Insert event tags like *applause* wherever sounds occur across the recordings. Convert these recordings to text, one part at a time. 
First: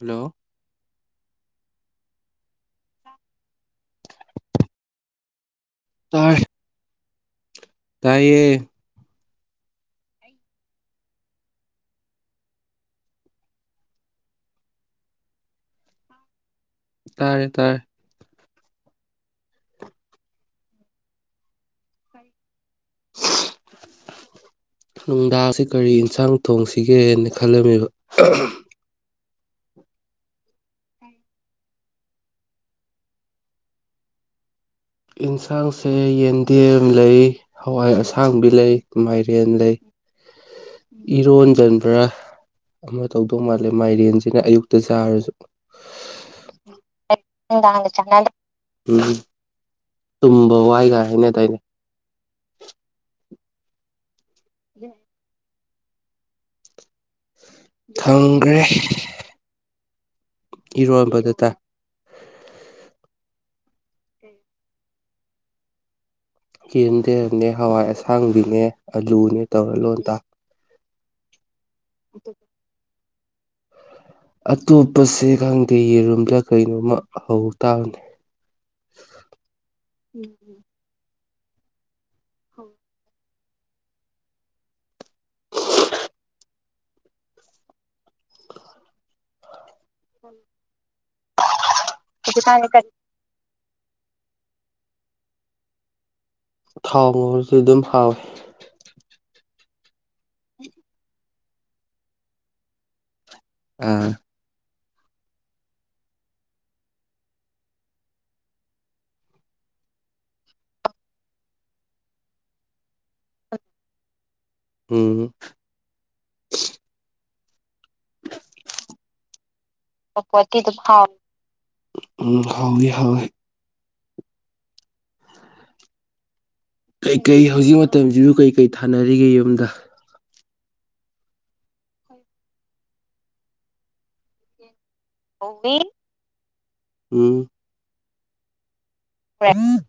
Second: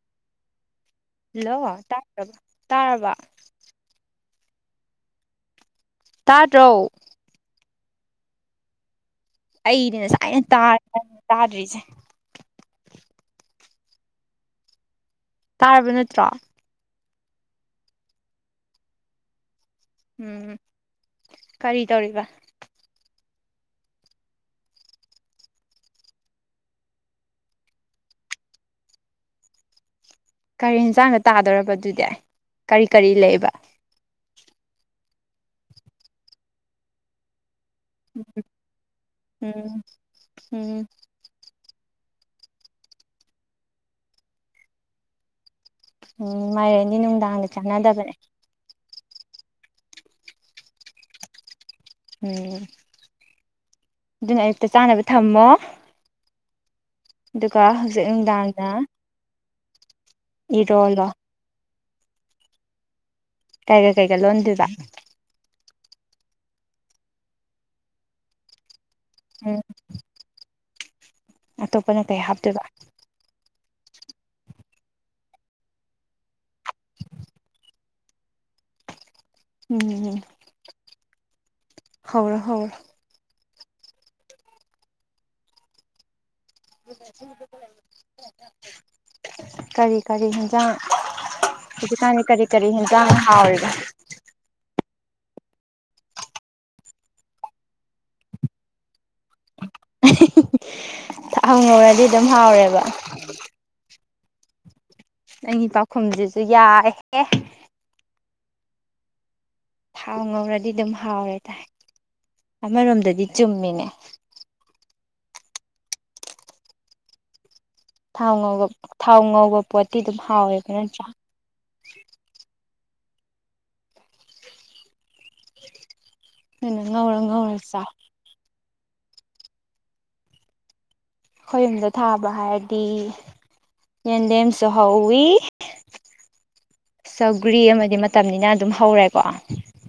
ꯂꯣ ꯂꯣ ꯇꯥꯠꯔꯕ ꯇꯥꯔꯕ ꯇꯥꯗ꯭ꯔꯣ ꯇꯥꯢꯌꯦ ꯑꯩꯗꯤ ꯁꯥꯏꯅ ꯇꯥꯔ ꯇꯥꯗ꯭ꯔꯤꯁꯦ ꯇꯥꯔꯕ ꯅꯠꯇ꯭ꯔꯣ ꯇꯥꯔꯦ ꯇꯥꯥꯏ ꯎꯝ ꯀꯔꯤ ꯇꯧꯔꯤꯕ *inaudible* ꯅꯨꯡꯗꯥꯁꯦ ꯀꯔꯤ ꯏꯟꯁꯥꯡ ꯊꯣꯡꯁꯤꯒꯦꯅꯦ ꯈꯜꯂꯝꯃꯤꯕ ꯀꯔꯤ ꯑꯟꯁꯥꯡꯗ ꯇꯥꯗꯣꯔꯕꯗꯨꯗꯤ ꯀꯔꯤ ꯀꯔꯤ ꯂꯩꯕ ꯏꯟꯁꯥꯡꯁꯦ ꯌꯦꯟꯗꯦꯝ ꯂꯩ ꯍꯋꯥꯏ ꯑꯁꯥꯡꯕꯤ ꯂꯩ ꯃꯥꯏꯔꯦꯟ ꯎꯝ ꯂꯩ ꯎꯝ ꯏꯔꯣꯟꯖꯟꯕ꯭ꯔꯥ ꯑꯃ ꯇꯧꯗꯧ ꯃꯥꯜꯂꯦ ꯃꯥꯏꯔꯦꯟꯁꯤꯅ ꯑꯌꯨꯛꯇ ꯆꯥꯔꯁꯨ ꯎꯝ ꯃꯥꯏꯔꯦꯟꯗꯤ ꯅꯨꯡꯗꯥꯡꯗ ꯅꯨꯡꯗꯥꯡꯒ ꯆꯥꯟꯅꯗꯕꯅꯦ ꯆꯥꯟꯅꯗꯦ ꯎꯝ ꯇꯨꯝꯕ ꯋꯥꯏꯒ ꯍꯥꯏꯅ ꯗꯥ ꯎꯝ ꯑꯗꯨꯅ ꯑꯌꯨꯛꯇ ꯆꯥꯅꯕ ꯊꯝꯃꯣ ꯗꯨꯒ ꯍꯧꯖꯤꯛ ꯊꯪꯈ꯭ꯔꯦ ꯅꯨꯡꯗꯥꯡꯅꯥ ꯏꯔꯣꯟꯕꯗ ꯇꯥ ꯀꯩꯒ ꯀꯩꯀꯥ ꯂꯣꯟꯗꯣꯏꯕ ꯌꯦꯟꯗꯥꯟꯅꯦ ꯍꯋꯥꯏ ꯑꯁꯥꯡꯕꯤꯅꯦ ꯑꯂꯨꯅꯦ ꯎꯝ ꯇꯧꯔ ꯂꯣꯟꯗ ꯑꯇꯣꯞꯄꯅ ꯀꯩ ꯍꯥꯞꯇꯣꯏꯕ ꯑꯇꯣꯞꯄꯁꯦ ꯈꯪꯗꯦ ꯌꯦꯔꯨꯝꯂꯥ ꯀꯩꯅꯣꯝꯃ ꯍꯧ ꯇꯥꯕꯅꯦ *inaudible* ꯎꯝ ꯍꯧꯔꯣ ꯍꯧꯔꯣ ꯀꯔꯤ ꯀꯔꯤ ꯌꯦꯟꯖꯥꯡ ꯍꯨꯖꯤꯛꯀꯥꯟꯗꯤ ꯀꯔꯤ ꯀꯔꯤ ꯌꯦꯟꯖꯥꯡ ꯍꯥꯎꯔꯤꯒꯦ ꯊꯥꯎ ꯉꯣꯔꯁꯨ ꯗꯨꯝ ꯍꯥꯎꯌꯦ *inaudible* ꯍꯪꯉꯨꯔꯗꯤ ꯑꯗꯨꯝ ꯍꯥꯎꯔꯦꯕ ꯑꯥ ꯅꯪꯒꯤ ꯄꯥꯎꯈꯨꯝꯖꯤꯖꯨ ꯌꯥꯏꯍꯦ ꯊꯥꯎ ꯉꯧꯔꯗꯤ ꯑꯗꯨꯝ ꯍꯥꯎꯔꯦ ꯇꯥꯏ ꯑꯃꯔꯣꯝꯗꯗꯤ ꯆꯨꯝꯃꯤꯅꯦ ꯎꯝ ꯊꯥꯎ ꯉꯧꯕ ꯊꯥꯎ ꯉꯧꯕ ꯄꯣꯠꯇꯤ ꯑꯗꯨꯝ ꯄꯣꯠꯇꯤ ꯍꯥꯎꯋꯦꯕ ꯑꯗꯨꯝ ꯅꯠꯇ꯭ꯔꯥ ꯍꯥꯎꯋꯦ ꯎꯝ ꯍꯥꯎꯅꯤ ꯍꯥꯎꯋꯦ *inaudible* ꯉꯧꯔ ꯀꯩꯀꯩ ꯉꯧꯔ ꯍꯧꯖꯤꯛ ꯆꯥꯎ ꯃꯇꯝꯁꯤꯖꯨ ꯀꯩꯀꯩ ꯊꯥꯅꯔꯤꯒꯦ ꯌꯨꯝꯗ ꯑꯩꯈꯣꯏ ꯌꯨꯝꯗ ꯊꯥꯕ ꯍꯥꯏꯔꯗꯤ ꯌꯦꯟꯗꯦꯝꯁꯨ ꯍꯧꯋꯤ ꯀꯣꯕꯤ ꯎꯝ ꯁꯧꯒ꯭ꯔꯤ ꯑꯃꯗꯤ ꯃꯇꯝꯅꯤꯅ ꯑꯗꯨꯝ ꯍꯧꯔꯦꯀꯣ ꯎꯝ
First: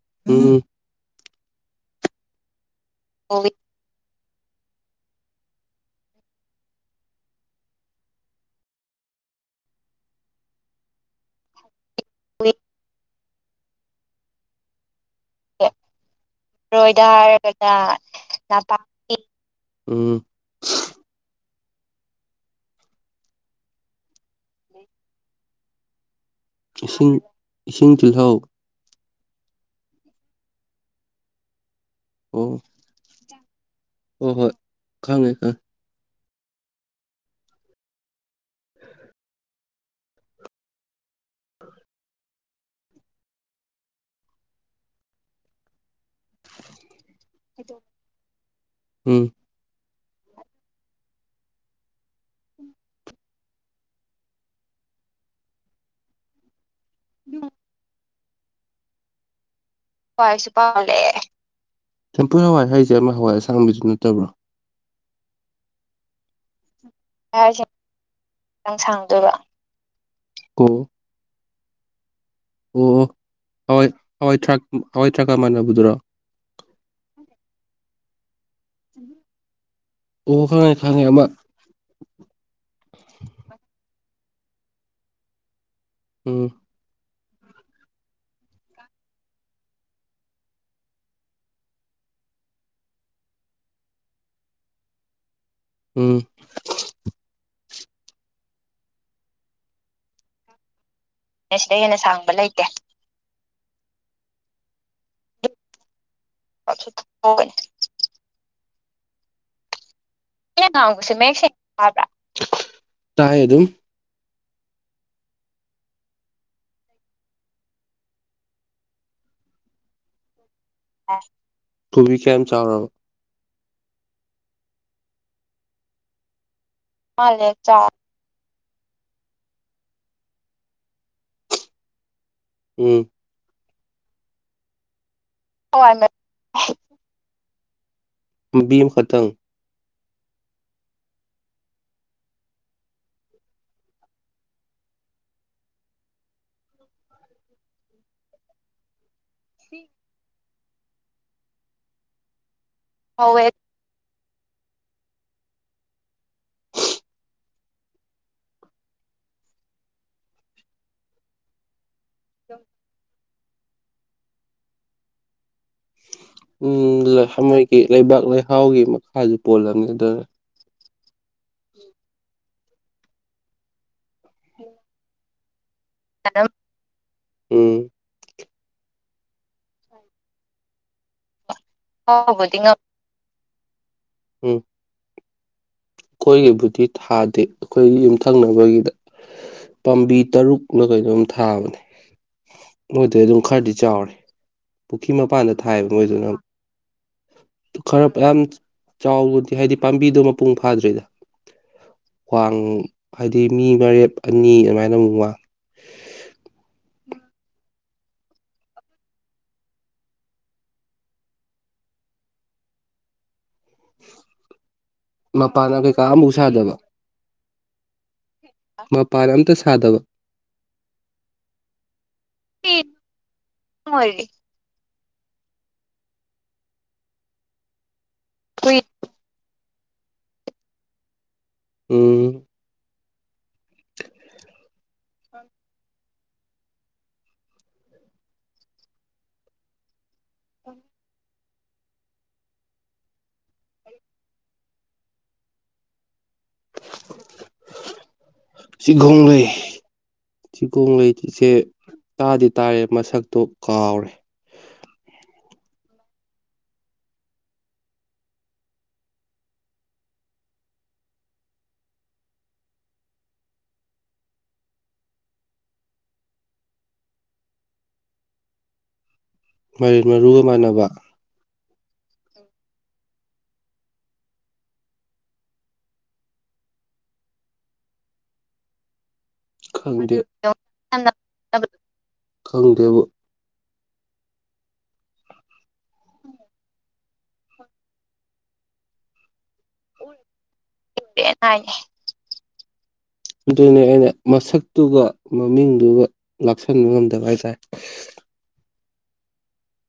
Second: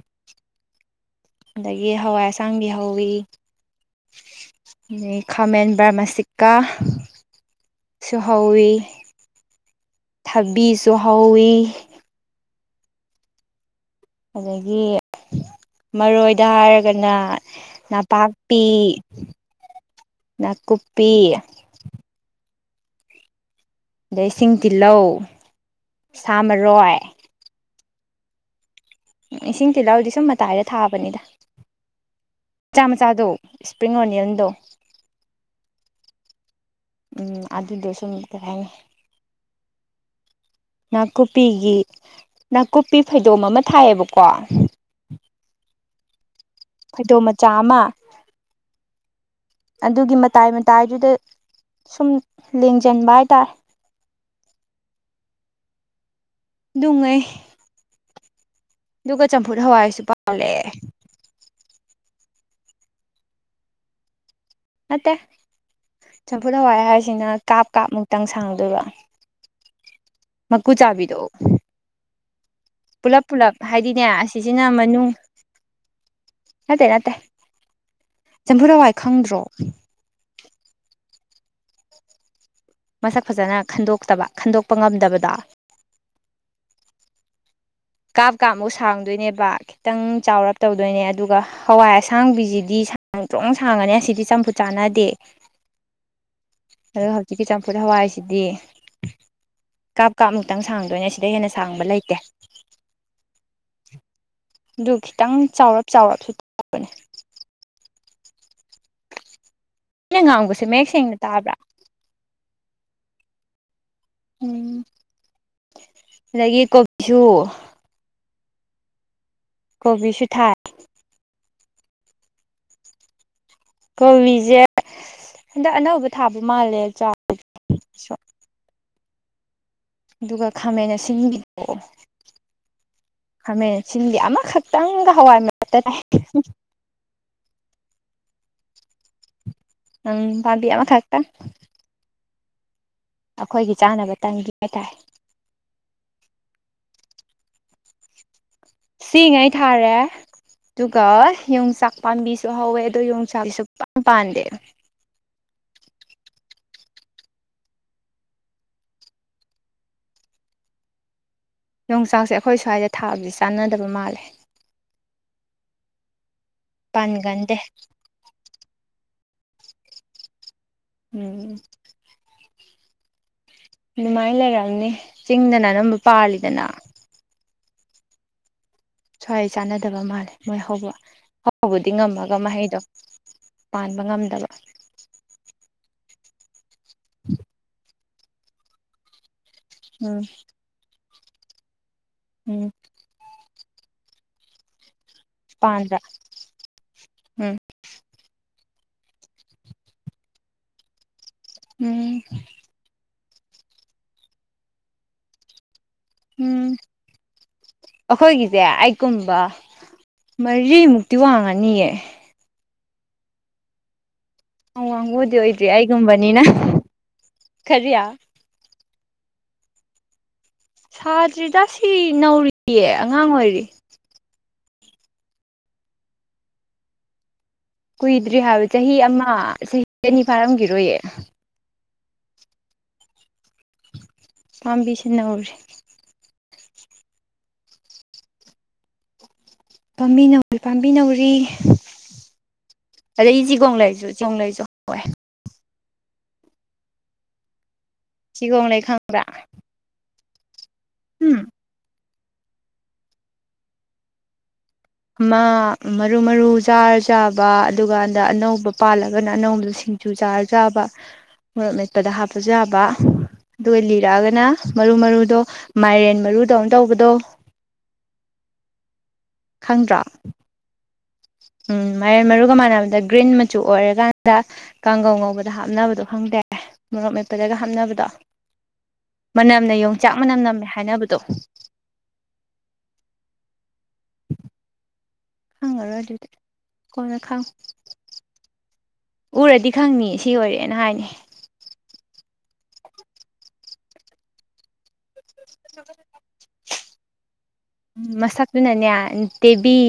ꯑꯗꯒꯤ ꯍꯋꯥꯏ ꯑꯁꯥꯡꯕꯤ ꯍꯧꯋꯤ ꯑꯗꯩ ꯈꯥꯃꯦꯟ ꯕ꯭ꯔꯃꯥꯁꯤꯀꯥ ꯁꯨ ꯍꯧꯋꯤ ꯊꯕꯤ ꯁꯨ ꯍꯧꯋꯤ *unintelligible* ꯑꯗꯒꯤ ꯃꯔꯣꯏꯗ ꯔꯣꯏꯗ ꯍꯥꯏꯔꯒꯅ ꯍꯥꯏꯔꯒꯅ ꯅꯄꯥꯛꯄꯤ ꯅꯄꯥꯛꯄꯤ ꯎꯝ ꯅꯥꯀꯨꯞꯄꯤ ꯑꯗꯩ ꯏꯁꯤꯡ ꯇꯤꯜꯍꯧ ꯁꯥ ꯃꯔꯣꯏ ꯏꯁꯤꯡ ꯏꯁꯤꯡ ꯇꯤꯜꯍꯧ ꯏꯁꯤꯡ ꯇꯤꯜꯍꯥꯎꯗꯤ ꯁꯨꯝ ꯃꯇꯥꯏꯗ ꯊꯥꯕꯅꯤꯗ ꯑꯣ ꯃꯆꯥ ꯃꯆꯥꯗꯣ ꯏꯁꯄ꯭ꯔꯤꯡ ꯍꯣꯏ ꯑꯣꯅꯤꯌꯟꯗꯣ ꯍꯣꯏ ꯈꯪꯉꯦ ꯈꯪꯉ ꯎꯝ ꯑꯗꯨꯗꯣ ꯁꯨꯝ ꯀꯩ ꯍꯥꯏꯅꯤ *inaudible* ꯅꯥꯀꯨꯞꯄꯤꯒꯤ ꯅꯥꯀꯨꯞꯄꯤ ꯐꯩꯗꯣꯝ ꯑꯃ ꯊꯥꯏꯌꯦꯕꯀꯣ ꯐꯩꯗꯣꯝ ꯃꯆꯥ ꯈꯪꯉꯦ ꯑꯃ ꯎꯝ ꯑꯗꯨꯒꯤ ꯃꯇꯥꯏ ꯃꯇꯥꯏꯗꯨꯗ ꯁꯨꯝ ꯂꯦꯡꯖꯟꯕ ꯍꯥꯏꯇꯥꯔꯦ ꯑꯗꯨꯉꯩ ꯑꯗꯨꯒ ꯆꯝꯐꯨꯠ ꯍꯋꯥꯏꯁꯨ ꯍꯋꯥꯏꯁꯨ ꯄꯥꯜꯂꯛꯑꯦ ꯄꯜꯂꯦ ꯆꯝꯐꯨꯠ ꯍꯋꯥꯏ ꯍꯥꯏꯁꯦ ꯑꯃ ꯍꯋꯥꯏ ꯑꯁꯥꯡꯕꯤꯗꯨ ꯅꯠꯇꯕ꯭ꯔꯣ ꯅꯠꯇꯦ ꯆꯝꯐꯨꯠ ꯍꯋꯥꯏ ꯍꯥꯏꯁꯤꯅ ꯍꯥꯏꯁꯦ ꯀꯥꯞ ꯀꯥꯞꯃꯨꯛꯇꯪ ꯈꯤꯇꯪ ꯁꯥꯡꯗꯣꯏꯕ ꯁꯥꯡꯗꯣꯏꯕ ꯃꯀꯨ ꯑꯣ ꯆꯥꯕꯤꯗꯣ ꯑꯣ ꯑꯣ ꯄꯨꯜꯂꯞ ꯄꯨꯜꯂꯞ ꯍꯋꯥꯏ ꯍꯥꯏꯗꯤꯅꯦ ꯍꯋꯥꯏ ꯊꯔꯥꯛ ꯑꯁꯤꯖꯤꯅ ꯍꯋꯥꯏ ꯃꯅꯨꯡ ꯊꯔꯥꯛꯀ ꯃꯥꯟꯅꯕꯗꯨꯔꯣ ꯅꯠꯇꯦ ꯅꯠꯇꯦ ꯆꯝꯐꯨꯠ ꯍꯋꯥꯏ ꯈꯪꯗ꯭ꯔꯣ ꯑꯣ ꯈꯪꯉꯦ ꯈꯪꯉꯦ ꯑꯃ ꯃꯁꯛ ꯐꯖꯅ ꯈꯟꯗꯣꯛꯇꯕ ꯈꯟꯗꯣꯛꯄ ꯉꯝꯗꯕꯗꯣ ꯎꯝ ꯀꯥꯞ ꯀꯥꯞꯃꯨꯛ ꯁꯥꯡꯗꯨꯏꯅꯦꯕ ꯈꯤꯇꯪ ꯆꯥꯎꯔꯞ ꯇꯧꯗꯣꯏꯅꯦ ꯑꯗꯨꯒ ꯍꯋꯥꯏ ꯑꯁꯥꯡꯕꯤꯖꯤꯗꯤ ꯁꯥꯡꯇ꯭ꯔꯣꯡ ꯁꯥꯡꯉꯅꯤ ꯑꯁꯤꯗꯤ ꯆꯝꯐꯨꯠ ꯆꯥꯟꯅꯗꯦ ꯎꯝ ꯑꯗꯨꯒ ꯍꯧꯖꯤꯛꯀꯤ ꯆꯝꯐꯨꯠ ꯍꯋꯥꯏꯁꯤꯗꯤ ꯀꯥꯞ ꯀꯥꯞꯃꯨꯛꯇꯪ ꯁꯥꯡꯗꯣꯏꯅꯦ ꯁꯤ ꯅꯦ ꯁꯤꯗꯩ ꯍꯦꯟꯅ ꯁꯥꯡꯕ ꯂꯩꯇꯦ ꯑꯗꯨ ꯈꯤꯇꯪ ꯆꯥꯎꯔꯞ ꯆꯥꯎꯔꯞꯁꯨ *unintelligible* ꯉꯥꯡꯕꯁꯦ ꯑꯩꯅ ꯉꯥꯡꯕꯁꯦ ꯁꯦꯡꯅ ꯃꯌꯦꯛ ꯁꯦꯡ ꯇꯥꯕ꯭ꯔꯥ ꯇꯥꯕ꯭ꯔꯥ ꯇꯥꯏ ꯑꯗꯨꯝ ꯎꯝ ꯑꯗꯒꯤ ꯀꯣꯕꯤꯁꯨ ꯀꯣꯕꯤꯁꯨ ꯊꯥꯏ ꯀꯣꯕꯤ ꯀꯌꯝ ꯆꯥꯎꯔꯕ ꯀꯣꯕꯤꯖꯦ ꯍꯟꯗꯛ ꯑꯅꯧꯕ ꯊꯥꯕ ꯃꯥꯜꯂꯦ ꯆꯥꯎ ꯃꯥꯂꯦ ꯆꯥ ꯑꯗꯨꯒ ꯈꯥꯃꯦꯟ ꯑꯁꯤꯟꯕꯤꯗꯣ ꯎꯝ ꯈꯥꯃꯦꯟ ꯑꯁꯤꯟꯗꯤ ꯑꯃꯈꯛꯇꯪꯒ ꯍꯋꯥꯏ ꯃꯔꯛꯇꯥ ꯇꯥꯏ ꯄꯟꯕꯤ ꯑꯃ ꯈꯛꯇꯪ ꯎꯝ ꯄꯥꯟꯕꯤ ꯑꯃ ꯈꯠꯇꯪ ꯑꯈꯣꯏꯒꯤ ꯆꯥꯅꯕ ꯇꯪꯒꯤ ꯍꯥꯏꯇꯥꯔꯦ ꯁꯤꯉꯩ ꯊꯥꯔꯦ ꯑꯗꯨꯒ ꯌꯣꯡꯆꯥꯛ ꯄꯥꯝꯕꯤꯁꯨ ꯍꯧꯋꯦ ꯑꯗꯣ ꯍꯧꯋꯦ ꯌꯣꯡꯆꯥꯛꯁꯨ ꯏꯄꯥꯟ ꯄꯥꯟꯗꯦ ꯌꯣꯡꯆꯥꯛꯁꯦ ꯑꯈꯣꯏ ꯁ꯭ꯋꯥꯏꯗ ꯊꯥꯕꯗꯤ ꯆꯥꯟꯅꯗꯕ ꯃꯥꯜꯂꯦ ꯎꯝ ꯄꯥꯟꯒꯟꯗꯦ ꯂꯩꯍꯝꯍꯣꯏꯒꯤ ꯂꯩꯕꯥꯛ ꯂꯩꯍꯥꯎꯒꯤ ꯃꯈꯥꯁꯨ ꯄꯣꯜꯂꯝꯅꯤꯗ ꯎꯝ ꯑꯗꯨꯃꯥꯏꯟ ꯂꯩꯔꯝꯅꯤ ꯆꯤꯡꯗꯅ ꯑꯅꯝꯕ ꯄꯥꯜꯂꯤꯗꯅ ꯎꯝ ꯁ꯭ꯋꯥꯏ ꯆꯥꯟꯅꯗꯕ ꯃꯥꯜꯂꯦ ꯃꯣꯏ ꯍꯧꯕ ꯍꯧꯕꯗꯤ ꯉꯝꯃꯒ ꯍꯥꯎꯕꯨꯗꯤ ꯉꯝ ꯃꯍꯩꯗꯣ ꯄꯥꯟꯕ ꯉꯝꯗꯕ ꯑꯈꯣꯏꯒꯤꯕꯨꯗꯤ ꯊꯥꯗꯦ ꯑꯈꯣꯏꯒꯤ ꯌꯨꯝꯊꯪꯅꯕꯒꯤꯗ ꯄꯥꯝꯕꯤ ꯎꯝ ꯇꯔꯨꯛ ꯑꯗꯨ ꯀꯩꯅꯣꯝ ꯊꯥꯕꯅꯦ ꯎꯝ ꯃꯣꯏꯗꯩ ꯑꯗꯨꯝ ꯈꯔꯗꯤ ꯆꯥꯎꯔꯦ ꯄꯨꯈ꯭ꯔꯤ ꯃꯄꯥꯟꯗ ꯊꯥꯏꯌꯦꯕ ꯄꯥꯟꯗ꯭ꯔꯥ ꯃꯣꯏꯗꯨꯅ ꯎꯝ ꯈꯔ ꯌꯥꯝ ꯆꯥꯎꯕꯗꯤ ꯍꯥꯏꯗꯤ ꯄꯥꯝꯕꯤꯗꯣ ꯃꯄꯨꯡ ꯐꯥꯗ꯭ꯔꯤꯗ ꯎꯝ ꯋꯥꯡ ꯍꯥꯏꯗꯤ ꯃꯤ ꯃꯔꯦꯞ ꯑꯅꯤ ꯑꯗꯨꯃꯥꯏꯅ ꯑꯃꯨꯛ ꯋꯥꯡ ꯎꯝ ꯑꯈꯣꯏꯒꯤꯖꯦ ꯑꯩꯒꯨꯝꯕ ꯃꯔꯤꯃꯨꯛꯇꯤ ꯋꯥꯡꯉꯅꯤꯌꯦ ꯌꯥꯝ ꯋꯥꯡꯕꯕꯨꯗꯤ ꯑꯣꯏꯗ꯭ꯔꯤ ꯃꯄꯥꯟ ꯀꯩꯀꯥ ꯑꯃꯐꯥꯎ ꯑꯩꯒꯨꯝꯕꯅꯤꯅ ꯁꯥꯗꯕ ꯀꯔꯤ ꯃꯄꯥꯟ ꯑꯝꯇꯥ ꯁꯥꯗꯕ ꯁꯥꯗ꯭ꯔꯤꯗ ꯁꯤ ꯅꯧꯔꯤꯌꯦ ꯑꯉꯥꯡ ꯑꯣꯏꯔꯤ ꯑꯉꯥꯡ ꯑꯣꯏꯔꯤ ꯀꯨꯏꯗ꯭ꯔꯤ ꯍꯥꯏꯕ ꯆꯍꯤ ꯑꯃ ꯆꯍꯤ ꯑꯅꯤ ꯐꯥꯔꯝꯒꯤꯔꯣꯏꯌꯦ ꯎꯝ ꯄꯥꯝꯕꯤꯁꯤ ꯅꯧꯔꯤ ꯄꯥꯝꯕꯤ ꯅꯧꯔꯤ ꯄꯥꯝꯕꯤ ꯅꯧꯔꯤ ꯑꯗꯩ ꯆꯤꯒꯣꯡ ꯂꯩꯩꯁꯨ ꯆꯤꯒꯣꯡ ꯂꯩꯁꯨ ꯍꯧꯋꯦ ꯆꯤꯒꯣꯡ ꯂꯩ ꯆꯤꯒꯣꯡ ꯈꯪꯕ꯭ꯔꯥ ꯂꯩ ꯆꯤꯒꯣꯡ ꯎꯝ ꯂꯩꯁꯦ ꯇꯥꯗꯤ ꯇꯥꯔꯦ ꯃꯁꯛꯇꯣ ꯀꯥꯎꯔꯦ ꯑꯃ ꯃꯔꯨ ꯃꯔꯨ ꯆꯥꯔ ꯆꯥꯕ ꯑꯗꯨꯀꯥꯟꯗ ꯑꯅꯧꯕ ꯄꯥꯜꯂꯒꯅ ꯑꯅꯧꯕꯗꯣ ꯁꯤꯡ ꯆꯨ ꯆꯥꯔ ꯆꯥꯕ ꯃꯣꯔꯣꯛ ꯃꯦꯠꯄꯗ ꯍꯥꯞꯄꯖꯨ ꯌꯥꯥꯕ ꯗꯨ ꯂꯤꯔꯛꯑꯒꯅ ꯃꯔꯨ ꯃꯔꯨꯗꯣ ꯃꯥꯏꯔꯦꯟ ꯃꯔꯨꯗꯧꯅ ꯇꯧꯕꯗꯣ ꯈꯪꯗ꯭ꯔꯣ ꯌꯦꯛꯃꯥꯟꯅꯕ ꯎꯝ ꯃꯔꯦꯟ ꯃꯔꯨꯒ ꯃꯥꯟꯅꯕꯗ ꯒ꯭ꯔꯤꯟ ꯃꯆꯨ ꯑꯣꯏꯔꯀꯥꯟꯗ ꯀꯥꯡꯒꯧ ꯉꯧꯕꯗ ꯍꯥꯞꯅꯕꯗꯣ ꯈꯪꯗꯦ ꯃꯣꯔꯣꯛ ꯃꯦꯠꯄꯗꯒ ꯍꯥꯞꯅꯕꯗꯣ ꯃꯅꯝꯅ ꯌꯣꯡꯆꯥꯛ ꯈꯪꯗꯦ ꯃꯅꯝ ꯅꯝꯃꯦ ꯍꯥꯏꯅꯕꯗꯣ ꯈꯪꯗꯦꯕꯣ ꯈꯪꯉꯔꯣꯏ ꯑꯗꯨꯗꯤ ꯀꯣꯟꯅ ꯈꯪꯉꯣ ꯎꯔꯗꯤ ꯈꯪꯅꯤ ꯁꯤ ꯑꯣꯏꯔꯦꯅ ꯍꯥꯏꯅꯤ *unintelligible* ꯑꯗꯨꯅꯦ ꯑꯩꯅ ꯃꯁꯛꯇꯨꯒ ꯃꯃꯤꯡꯗꯨꯒ ꯂꯥꯛꯁꯟꯕ ꯉꯝꯗꯕ ꯍꯥꯏꯇꯥꯔꯦ ꯃꯁꯛꯇꯨꯅꯅꯦ ꯇꯦꯕꯤ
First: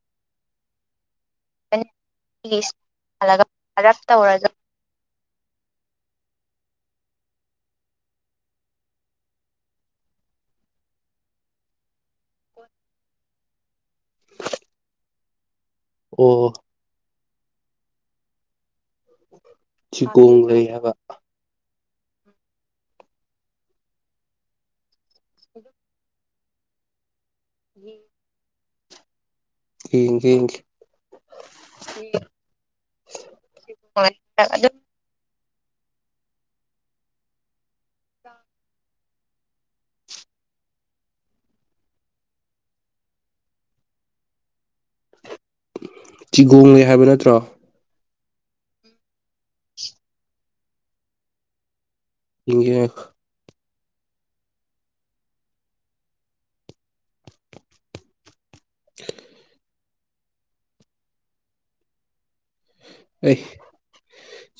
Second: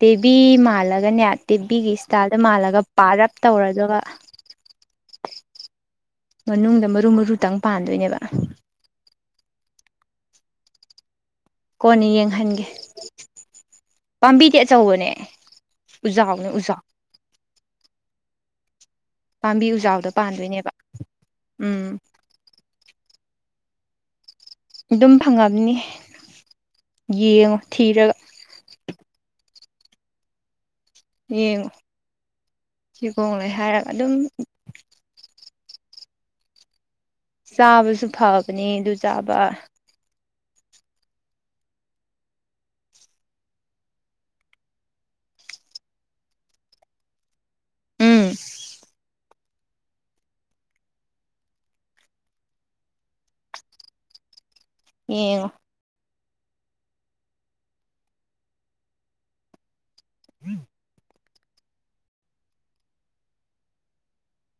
ꯇꯦꯕꯤ ꯃꯥꯜꯂꯒꯅꯦ ꯇꯦꯚꯤꯒꯤ ꯏꯁꯇꯥꯏꯜꯗ ꯃꯥꯜꯂꯒ ꯄꯔꯞ ꯍꯜꯂꯒ ꯇꯧꯔ ꯔꯞ ꯗꯨꯒ ꯇꯧꯔꯒ ꯃꯅꯨꯡꯗ ꯃꯔꯨ ꯃꯔꯨꯇꯪ ꯄꯥꯟꯗꯣꯏꯅꯦꯕ ꯀꯣꯟꯅꯦ ꯌꯦꯡꯍꯟꯒꯦ ꯄꯥꯝꯕꯤꯗꯤ ꯑꯆꯧꯕꯅꯦ ꯎꯖꯥꯎꯅꯦ ꯑꯣ ꯎꯖꯥꯎ ꯄꯥꯝꯕꯤ ꯎꯖꯥꯎꯗ ꯆꯤꯒꯣꯡ ꯂꯩ ꯄꯥꯟꯗꯣꯏꯅꯦꯕ ꯍꯥꯏꯕ ꯎꯝ ꯑꯗꯨꯝ ꯐꯪꯉꯝꯅꯤ ꯌꯦꯡꯉꯣ ꯊꯤꯔꯒ ꯌꯦꯡꯒꯦ ꯌꯦꯡꯒꯦ ꯌꯦꯡꯉꯣ ꯆꯤꯒꯣꯡꯂꯩ ꯍꯥꯏꯔꯒ ꯑꯗꯨꯝ ꯑꯗꯨꯝ ꯆꯥꯕꯁꯨ ꯐꯕꯅꯦ ꯑꯗꯨ ꯆꯥꯕ ꯆꯤꯒꯣꯡꯉꯦ ꯍꯥꯏꯕ ꯅꯠꯇ꯭ꯔꯣ ꯎꯝ *unintelligible* ꯌꯦꯉꯣ *unintelligible* *unintelligible* ꯑꯩ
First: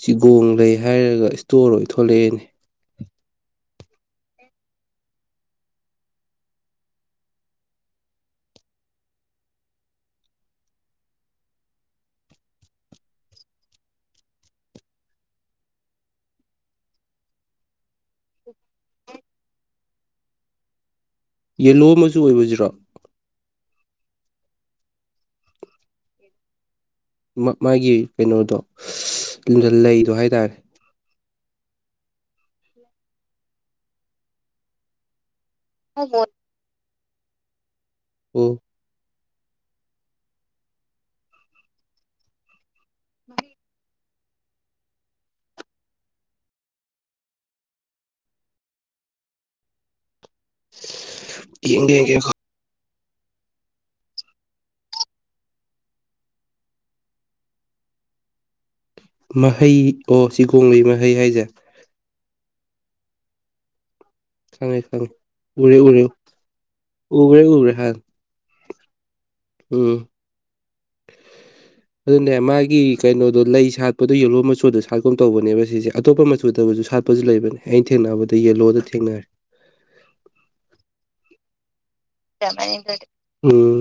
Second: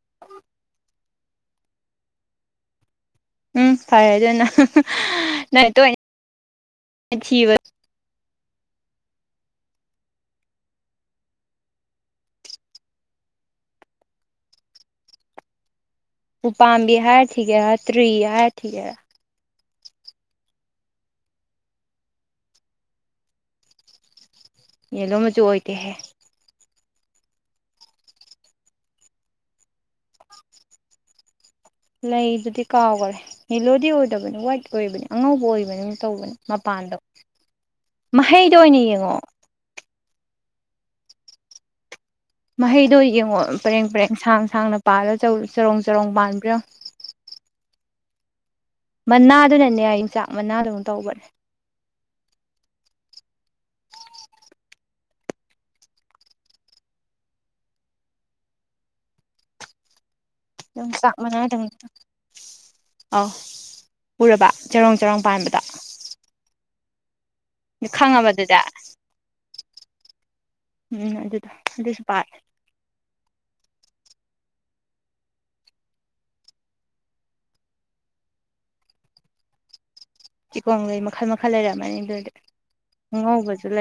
ꯆꯤꯒꯣꯡ ꯂꯩ ꯍꯥꯏꯔꯒ ꯏꯁꯇꯣꯔ ꯑꯣꯏ ꯊꯣꯛꯂꯛꯑꯦꯅꯦ ꯎꯝ ꯐꯔꯦ ꯑꯗꯨꯅ ꯅꯥ ꯇꯣꯏ ꯊꯤꯕ ꯎꯄꯥꯝꯕꯤ ꯍꯥꯏꯔ ꯈꯤꯒꯦꯔꯥ ꯇ꯭ꯔꯤ ꯍꯥꯏꯔ ꯈꯤꯒꯦꯔꯥ ꯌꯦꯂꯣ ꯃꯆꯨ ꯑꯣꯏꯕꯖꯤꯔꯣ ꯌꯦꯂꯣ ꯃꯆꯨ ꯑꯣꯏꯗꯦꯍꯦ ꯃꯥ ꯃꯥꯒꯤ ꯀꯩꯅꯣꯗꯣ *unintelligible* ꯂꯩꯗꯣ ꯍꯥꯏꯇꯥꯔꯦ ꯂꯩꯗꯨꯗꯤ ꯀꯥꯎꯒꯔꯦ ꯌꯦꯂꯣꯗꯤ ꯑꯣꯏꯗꯕꯅꯤ ꯋꯥ꯭ꯏꯠ ꯑꯣꯏꯕꯅꯦ ꯑꯉꯧꯕ ꯑꯣꯏꯕꯅꯦ ꯒꯨꯝ ꯑꯣ ꯇꯧꯕꯅꯤ ꯃꯄꯥꯟꯗꯣ ꯃꯍꯩꯗꯣ ꯑꯣꯏꯅ ꯌꯦꯡꯉꯣ ꯃꯍꯩꯗꯣ ꯌꯦꯡꯉꯣ ꯄꯔꯦꯡ ꯄꯔꯦꯡ ꯁꯥꯡ ꯁꯥꯡꯅ ꯄꯥꯜꯂꯒ ꯆꯧ ꯆꯔꯣꯡ ꯆꯔꯣꯡ ꯄꯥꯟꯕ꯭ꯔꯣ ꯌꯦꯡꯉꯣ ꯃꯅꯥꯗꯨꯅꯅꯦ ꯌꯦꯟꯆꯥꯛ ꯃꯅꯥꯗꯧ ꯇꯧꯕꯅꯦ ꯌꯦꯡꯒꯦ ꯌꯦꯡꯒꯦ ꯉꯥꯏꯈꯣ ꯃꯍꯩ ꯑꯣ ꯁꯤꯒꯣꯡꯂꯩ ꯂꯩꯃꯍꯩ ꯍꯥꯏꯖꯦ ꯑ ꯎꯔꯕ ꯈꯪꯉꯦ ꯆꯔꯣꯡ ꯆꯔꯣꯡ ꯄꯥꯟꯕꯗꯣ ꯎꯒꯔꯦ ꯎꯒꯔꯦ ꯈꯪ ꯉꯥꯕꯗꯨꯗ ꯎꯝ ꯎꯝ ꯑꯗꯨꯗꯣ ꯑꯗꯨꯁꯨ ꯄꯥꯔꯦ ꯑꯗꯨꯅꯦ ꯃꯥꯒꯤ ꯀꯩꯅꯣꯗꯣ ꯂꯩ ꯁꯥꯠꯄꯗꯣ ꯌꯦꯂꯣ ꯃꯆꯨꯗ ꯁꯥꯠꯀꯨꯝ ꯇꯧꯕꯅꯦꯕ ꯁꯤꯁꯦ ꯑꯇꯣꯞꯄ ꯃꯆꯨꯗꯕꯨꯁꯨ ꯁꯥꯠꯄꯁꯨ ꯂꯩꯕꯅꯦ ꯑꯩꯅ ꯊꯦꯡꯅꯕꯗ ꯌꯦꯂꯣꯗ ꯊꯦꯡꯅꯔꯦ ꯆꯤꯀꯣꯡꯂꯩ ꯃꯈꯜ ꯃꯈꯜ ꯂꯩꯔꯑꯃꯅꯤꯗꯨꯗꯤ꯫ *unintelligible* ꯎꯝ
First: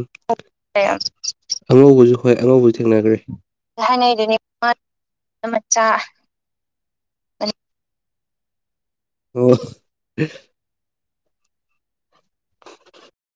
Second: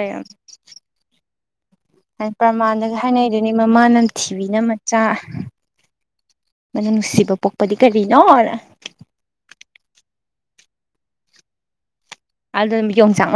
ꯑꯉꯧꯕꯁꯨ ꯍꯥꯏ ꯍꯣꯏ ꯑꯉꯧꯕꯁꯨ ꯄ꯭ꯔꯃꯥꯟꯗꯒ ꯊꯦꯡꯅꯈ꯭ꯔꯦ ꯍꯥꯏꯅꯩꯗꯨꯅꯤ ꯃꯃꯥ ꯅꯝꯊꯤꯕꯤꯅ *unintelligible* ꯃꯅꯝ ꯅꯨꯡꯁꯤꯕ ꯄꯣꯛꯄꯗꯤ ꯀꯔꯤꯅꯣꯅ꯫ ꯑꯣ ꯑꯗꯨꯝ ꯌꯣꯡ ꯆꯥꯛ